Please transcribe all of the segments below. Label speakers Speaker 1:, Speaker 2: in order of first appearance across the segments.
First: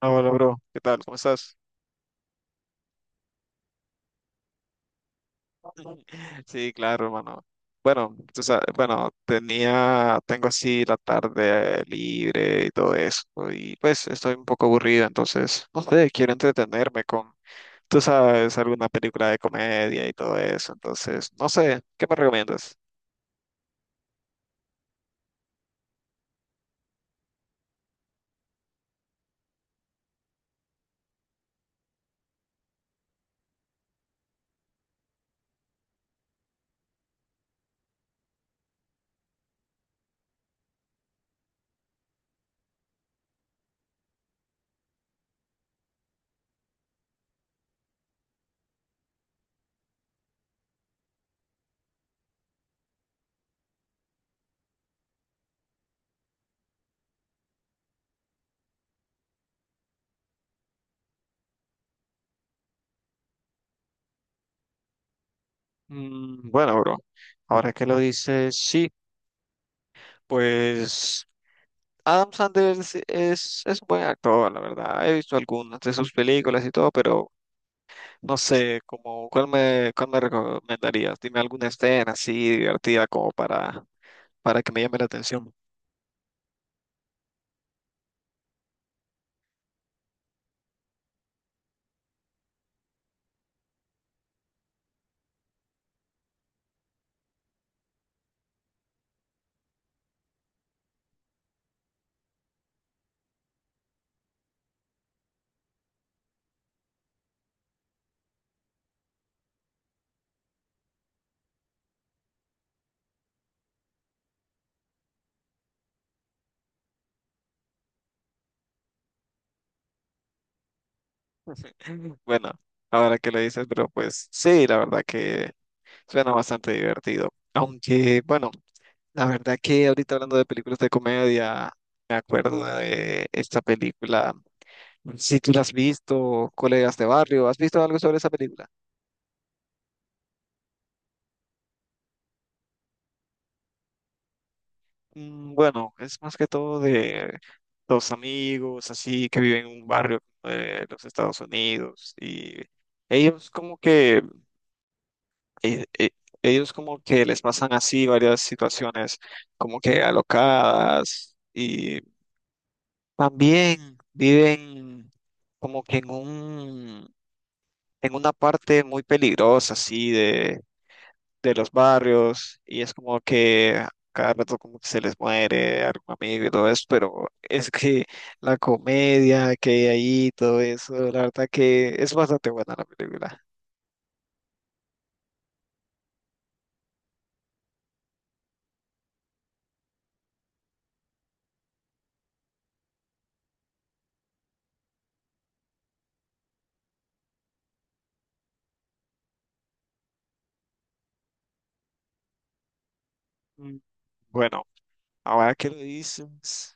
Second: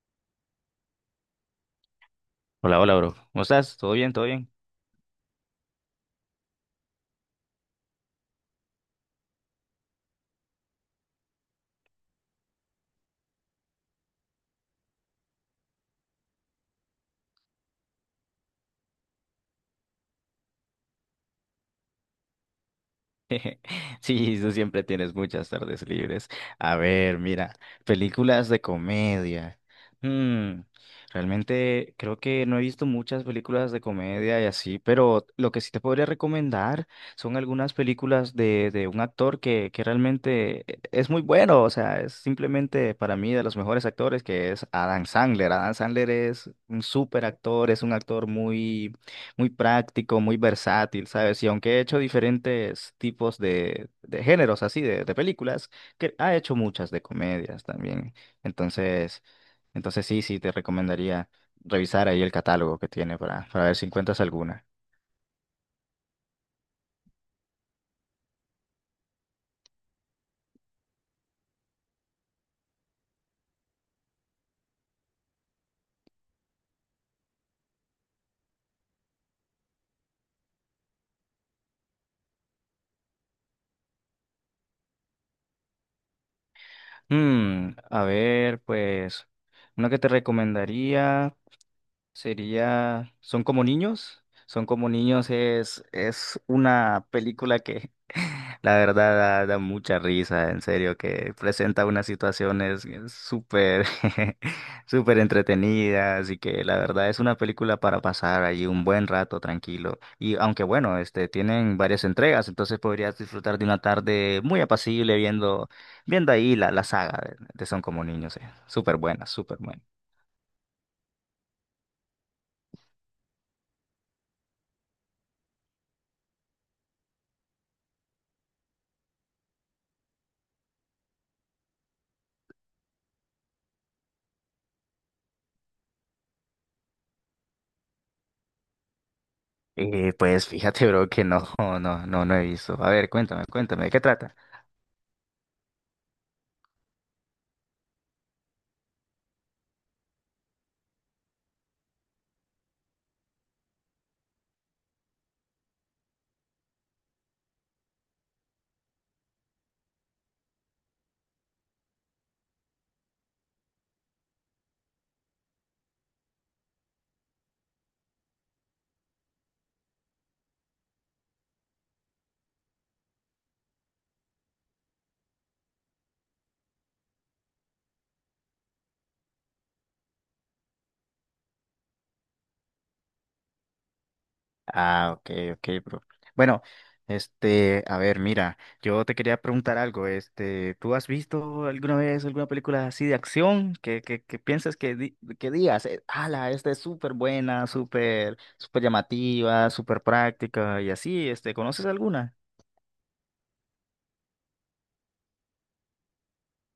Speaker 1: Hola, bro. ¿Qué tal? ¿Cómo estás?
Speaker 2: Hola, hola, bro. ¿Cómo estás? ¿Todo bien? ¿Todo bien?
Speaker 1: Sí, claro, hermano. Bueno, tú sabes, bueno, tengo así la tarde libre y todo eso, y pues estoy un poco aburrido, entonces, no sé, quiero entretenerme con tú sabes, alguna película de comedia y todo eso, entonces, no sé, ¿qué me recomiendas?
Speaker 2: Sí, tú siempre tienes muchas tardes libres. A ver, mira, películas de comedia. Mm, realmente creo que no he visto muchas películas de comedia y así, pero lo que sí te podría recomendar son algunas películas de un actor que realmente es muy bueno. O sea, es simplemente para mí de los mejores actores, que es Adam Sandler. Adam Sandler es un súper actor, es un actor muy práctico, muy versátil, ¿sabes? Y aunque he hecho diferentes tipos de géneros así, de películas, que ha hecho muchas de comedias también. Entonces, entonces sí, sí, te recomendaría revisar ahí el catálogo que tiene para ver si encuentras alguna.
Speaker 1: Bueno, bro, ahora que lo dices, sí, pues Adam Sanders es un buen actor, la verdad. He visto algunas de sus películas y todo, pero no sé, como, ¿cuál me recomendarías? Dime alguna escena así divertida como para que me llame la atención.
Speaker 2: A ver, pues, una que te recomendaría sería Son como niños. Son como niños es una película que la verdad da mucha risa, en serio, que presenta unas situaciones súper, súper entretenidas y que la verdad es una película para pasar allí un buen rato tranquilo. Y aunque bueno, este, tienen varias entregas, entonces podrías disfrutar de una tarde muy apacible viendo ahí la saga de Son como niños, eh. Súper buena, súper buena.
Speaker 1: Bueno, ahora que lo dices, pero pues sí, la verdad que suena bastante divertido. Aunque, bueno, la verdad que ahorita hablando de películas de comedia, me acuerdo de esta película. Si tú la has visto, Colegas de Barrio, ¿has visto algo sobre esa película?
Speaker 2: Pues fíjate, bro, que no, no he visto. A ver, cuéntame, ¿de qué trata?
Speaker 1: Bueno, es más que todo de dos amigos así que viven en un barrio de los Estados Unidos y ellos como que eh, eh, ellos como que les pasan así varias situaciones como que alocadas y también viven como que en un en una parte muy peligrosa así de los barrios y es como que cada rato como que se les muere algún amigo y todo eso, pero es que la comedia que hay ahí, todo eso, la verdad que es bastante buena la película.
Speaker 2: Ah, ok, ok, bro. Bueno, este, a ver, mira, yo te quería preguntar algo. Este, ¿tú has visto alguna vez alguna película así de acción que piensas que digas, ala, esta es súper buena, súper, súper llamativa, súper práctica y así, este, ¿conoces alguna?
Speaker 1: Mm. Bueno, ahora que lo dices,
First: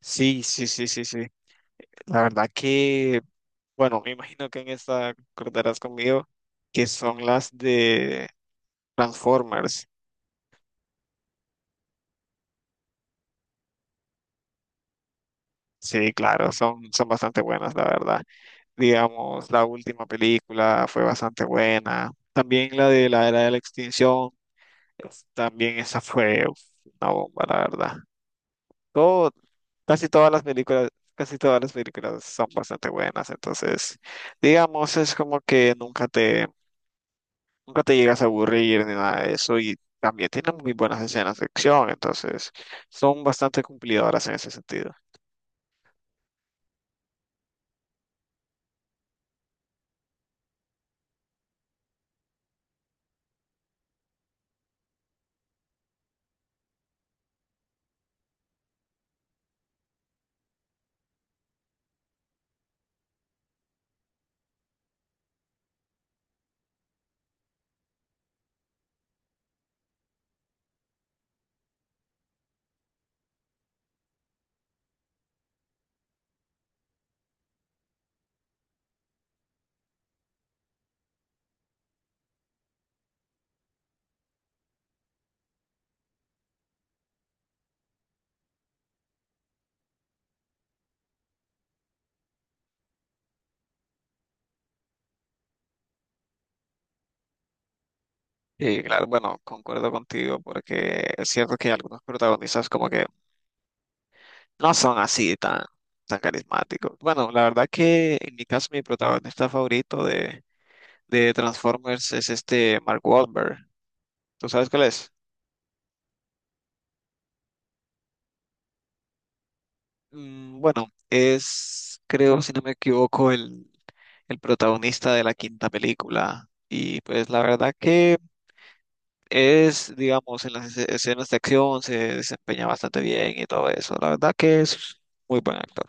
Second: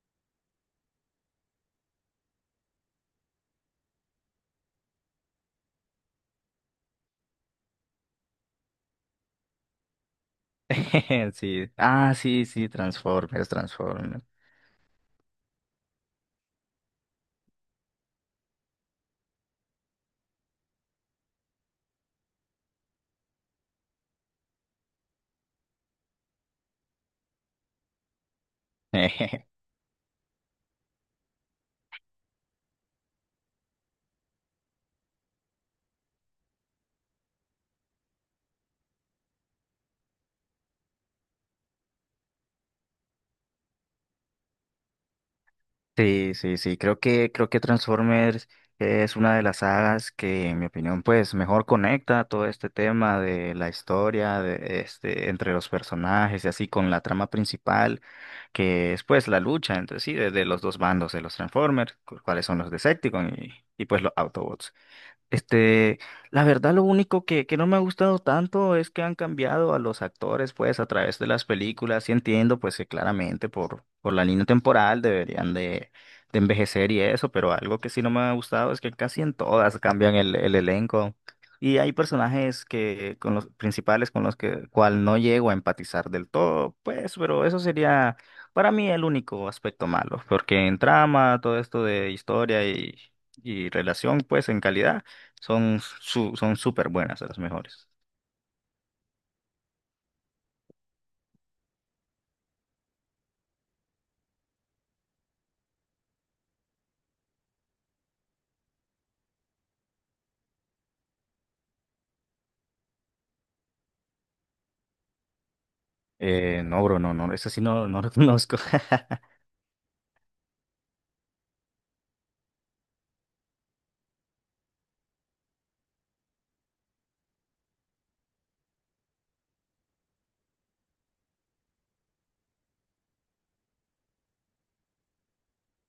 Speaker 1: sí, sí, sí, sí, sí, la verdad que, bueno, me imagino que en esta acordarás conmigo que son las de Transformers.
Speaker 2: Sí. Ah, sí, sí, Transformers, Transformers.
Speaker 1: Sí, claro, son bastante buenas, la verdad. Digamos, la última película fue bastante buena. También la de la era de la extinción, también esa fue uf, una bomba, la verdad. Todo, casi todas las películas, casi todas las películas son bastante buenas, entonces, digamos, es como que nunca te llegas a aburrir ni nada de eso y también tienen muy buenas escenas de acción, entonces son bastante cumplidoras en ese sentido.
Speaker 2: Sí, sí, sí, creo que Transformers es una de las sagas que, en mi opinión, pues mejor conecta todo este tema de la historia, de este, entre los personajes y así con la trama principal, que es pues la lucha entre sí, de los dos bandos de los Transformers, cuáles son los Decepticons y pues los Autobots. Este, la verdad, lo único que no me ha gustado tanto es que han cambiado a los actores, pues, a través de las películas, y entiendo, pues, que claramente por la línea temporal deberían de envejecer y eso, pero algo que sí no me ha gustado es que casi en todas cambian el elenco. Y hay personajes que, con los principales con los que, cual no llego a empatizar del todo, pues, pero eso sería para mí el único aspecto malo, porque en trama, todo esto de historia y relación, pues, en calidad. Son súper buenas, de las mejores.
Speaker 1: Y claro, bueno, concuerdo contigo porque es cierto que algunos protagonistas como que no son así tan, tan carismáticos. Bueno, la verdad que en mi caso mi protagonista favorito de Transformers es este Mark Wahlberg. ¿Tú sabes cuál es?
Speaker 2: No, bro, no, no, esa sí no, no lo conozco.
Speaker 1: Bueno, es, creo, si no me equivoco, el protagonista de la quinta película. Y pues la verdad que es, digamos, en las escenas de acción se desempeña bastante bien y todo eso. La verdad que es muy buen actor.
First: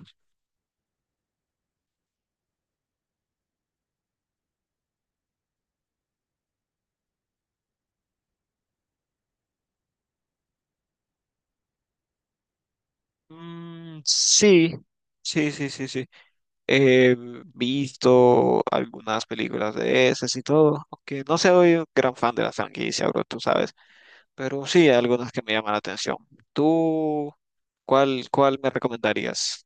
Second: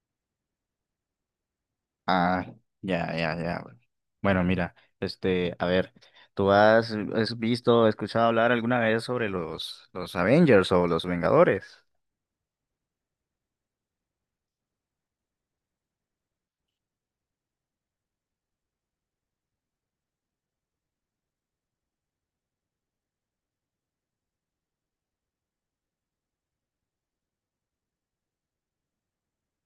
Speaker 2: Ah, ya, ya, ya, bro. Bueno, mira, este, a ver, ¿tú has, has visto, escuchado hablar alguna vez sobre los Avengers o los Vengadores?
Speaker 1: Sí, sí, sí, sí, sí. He visto algunas películas de esas y todo, aunque no soy un gran fan de la franquicia, bro, tú sabes, pero sí hay algunas que me llaman la atención. ¿Tú cuál me recomendarías?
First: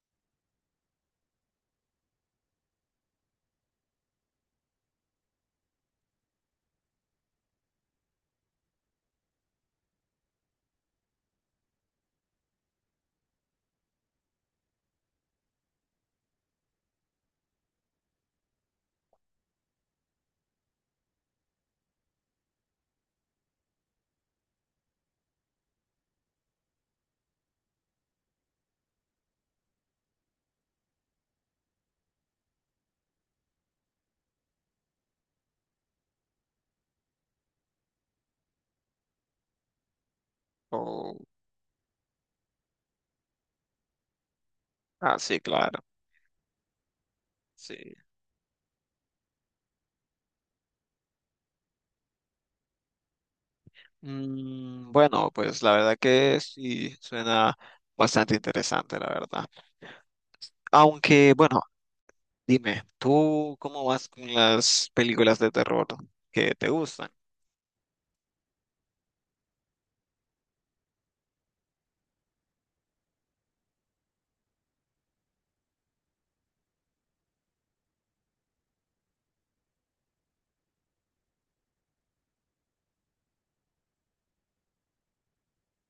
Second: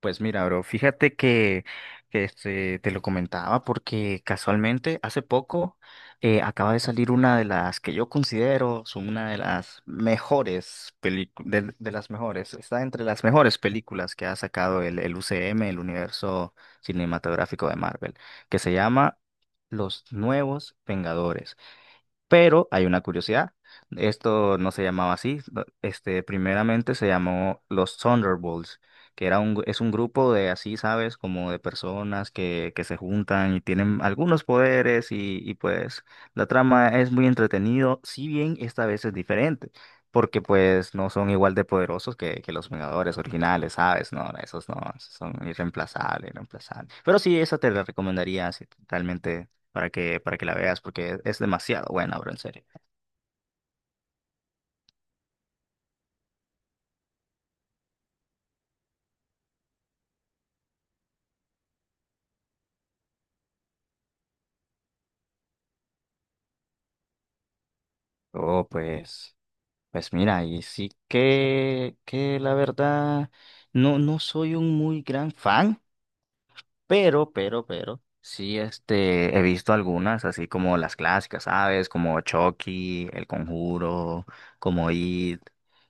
Speaker 2: Pues mira, bro, fíjate que este, te lo comentaba porque casualmente hace poco acaba de salir una de las que yo considero son una de las mejores películas, de las mejores, está entre las mejores películas que ha sacado el UCM, el universo cinematográfico de Marvel, que se llama Los Nuevos Vengadores. Pero hay una curiosidad. Esto no se llamaba así. Este, primeramente se llamó los Thunderbolts, que era es un grupo de así, ¿sabes? Como de personas que se juntan y tienen algunos poderes y pues la trama es muy entretenido, si bien esta vez es diferente, porque pues no
Speaker 1: Oh,
Speaker 2: son igual de poderosos que los Vengadores originales, ¿sabes? No, esos no, esos
Speaker 1: ah,
Speaker 2: son
Speaker 1: sí, claro.
Speaker 2: irreemplazables, irreemplazables. Pero sí, esa te
Speaker 1: Sí.
Speaker 2: la recomendaría si realmente para que la veas, porque es demasiado buena, bro, en serio.
Speaker 1: Bueno, pues la verdad que sí suena bastante interesante, la verdad. Aunque, bueno, dime, ¿tú cómo vas con las películas de terror que te gustan?
Speaker 2: Oh, pues, pues mira, y sí que la verdad, no, no soy un muy gran fan, pero sí, este, he visto algunas, así como las clásicas, ¿sabes? Como Chucky, El Conjuro, como It,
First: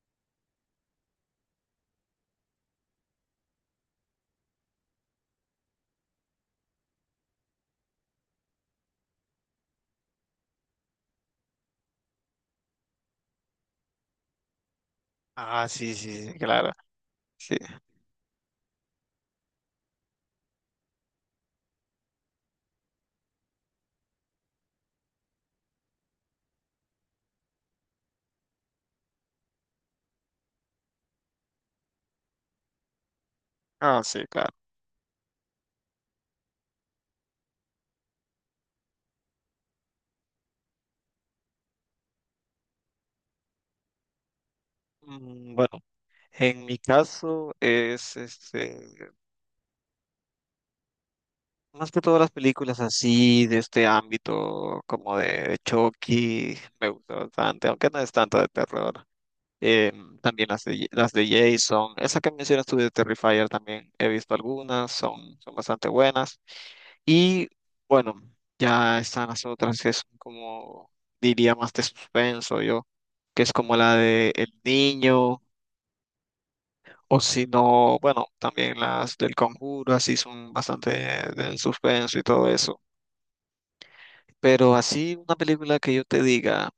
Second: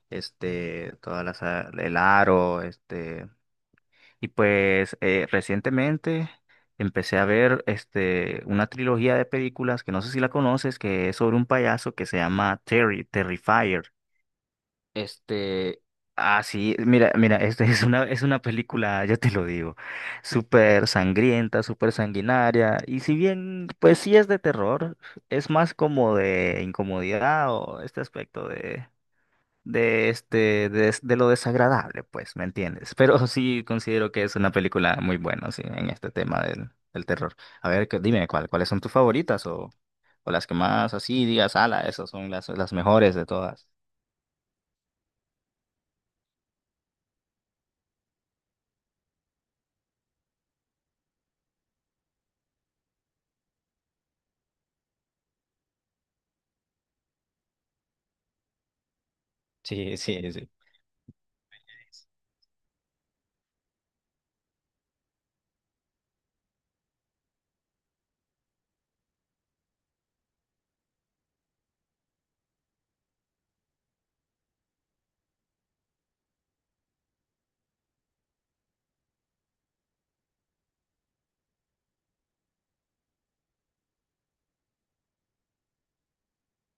Speaker 2: este, todas las, el Aro, este. Y pues recientemente empecé a ver este, una trilogía de películas que no sé si la conoces, que es sobre un payaso que se llama Terrifier.
Speaker 1: Ah,
Speaker 2: Este,
Speaker 1: sí, sí, sí,
Speaker 2: ah,
Speaker 1: claro.
Speaker 2: sí, mira, mira,
Speaker 1: Sí.
Speaker 2: este es una película, ya te lo digo, súper sangrienta, súper sanguinaria, y si bien, pues sí es de terror, es más como de incomodidad o este aspecto de lo desagradable, pues, ¿me entiendes? Pero sí
Speaker 1: Ah,
Speaker 2: considero que
Speaker 1: sí,
Speaker 2: es una
Speaker 1: claro.
Speaker 2: película muy buena, sí, en este tema del terror. A ver, dime cuál, cuáles son tus favoritas o las que más así digas, ala, esas son las mejores de todas.
Speaker 1: Bueno, en mi caso es este, más que todas las películas así de este ámbito como de Chucky, me gusta bastante, aunque no es tanto de terror. eh,
Speaker 2: Sí, sí,
Speaker 1: También
Speaker 2: sí.
Speaker 1: las de Jason, esa que mencionas tú de Terrifier también he visto algunas, son bastante buenas. Y bueno, ya están las otras que son como, diría más de suspenso yo, que es como la de El Niño, o si no, bueno, también las del Conjuro, así son bastante del suspenso y todo eso. Pero así una película que yo te diga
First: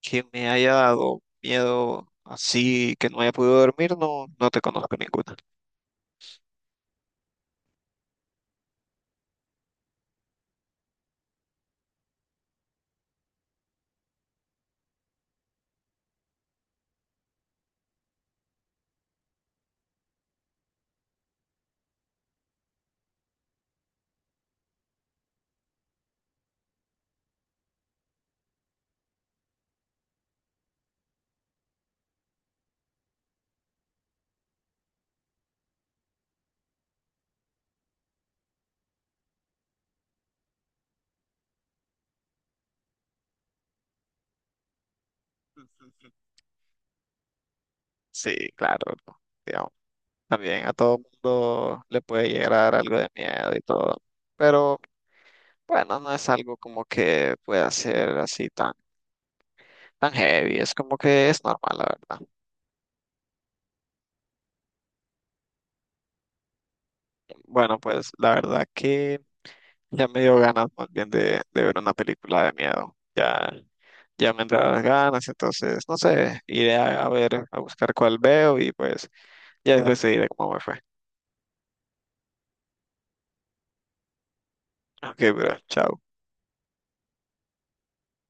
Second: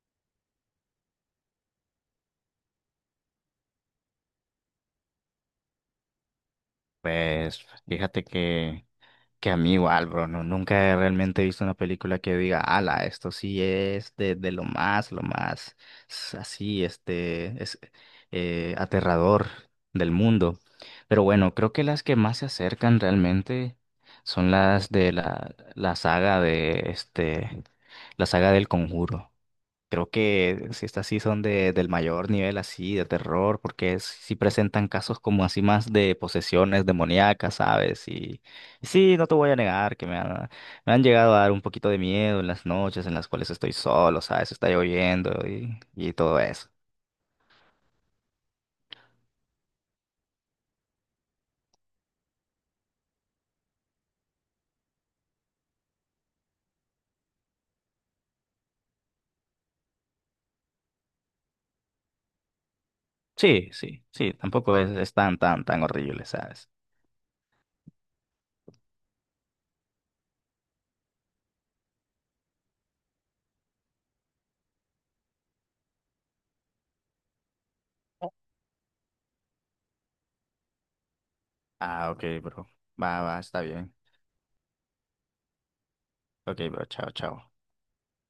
Speaker 1: que me haya dado miedo así que no haya podido dormir, no, no te conozco ninguna.
Speaker 2: Pues fíjate que que a mí igual, bro, no, nunca he realmente he visto una película que diga, ala, esto sí es de lo más así, este, es aterrador del mundo. Pero bueno, creo que las que más se acercan realmente son las de la saga de este, la saga del Conjuro. Creo que si estas sí son de, del mayor nivel así de terror, porque sí presentan casos como así más de posesiones demoníacas, ¿sabes? Y sí, no te voy a negar que me han llegado a dar un poquito de miedo en las noches en las cuales estoy solo, ¿sabes? Está lloviendo y todo eso.
Speaker 1: Sí, claro, ¿no? Digamos, también a todo mundo le puede llegar a dar algo de miedo y todo, pero bueno, no es algo como que pueda ser así tan, tan heavy, es como que es normal, la verdad.
Speaker 2: Sí, sí, sí, tampoco es, es tan, tan, tan horrible, ¿sabes?
Speaker 1: Bueno, pues la verdad que ya me dio ganas más bien de ver una película de miedo, ya, ya me entraron las ganas, entonces, no sé, iré a ver, a buscar cuál veo y pues ya les decidiré cómo me fue.
Speaker 2: Ah, ok, bro. Va, va, está bien.
Speaker 1: Ok, bro, chao.
Speaker 2: Ok, bro, chao, chao.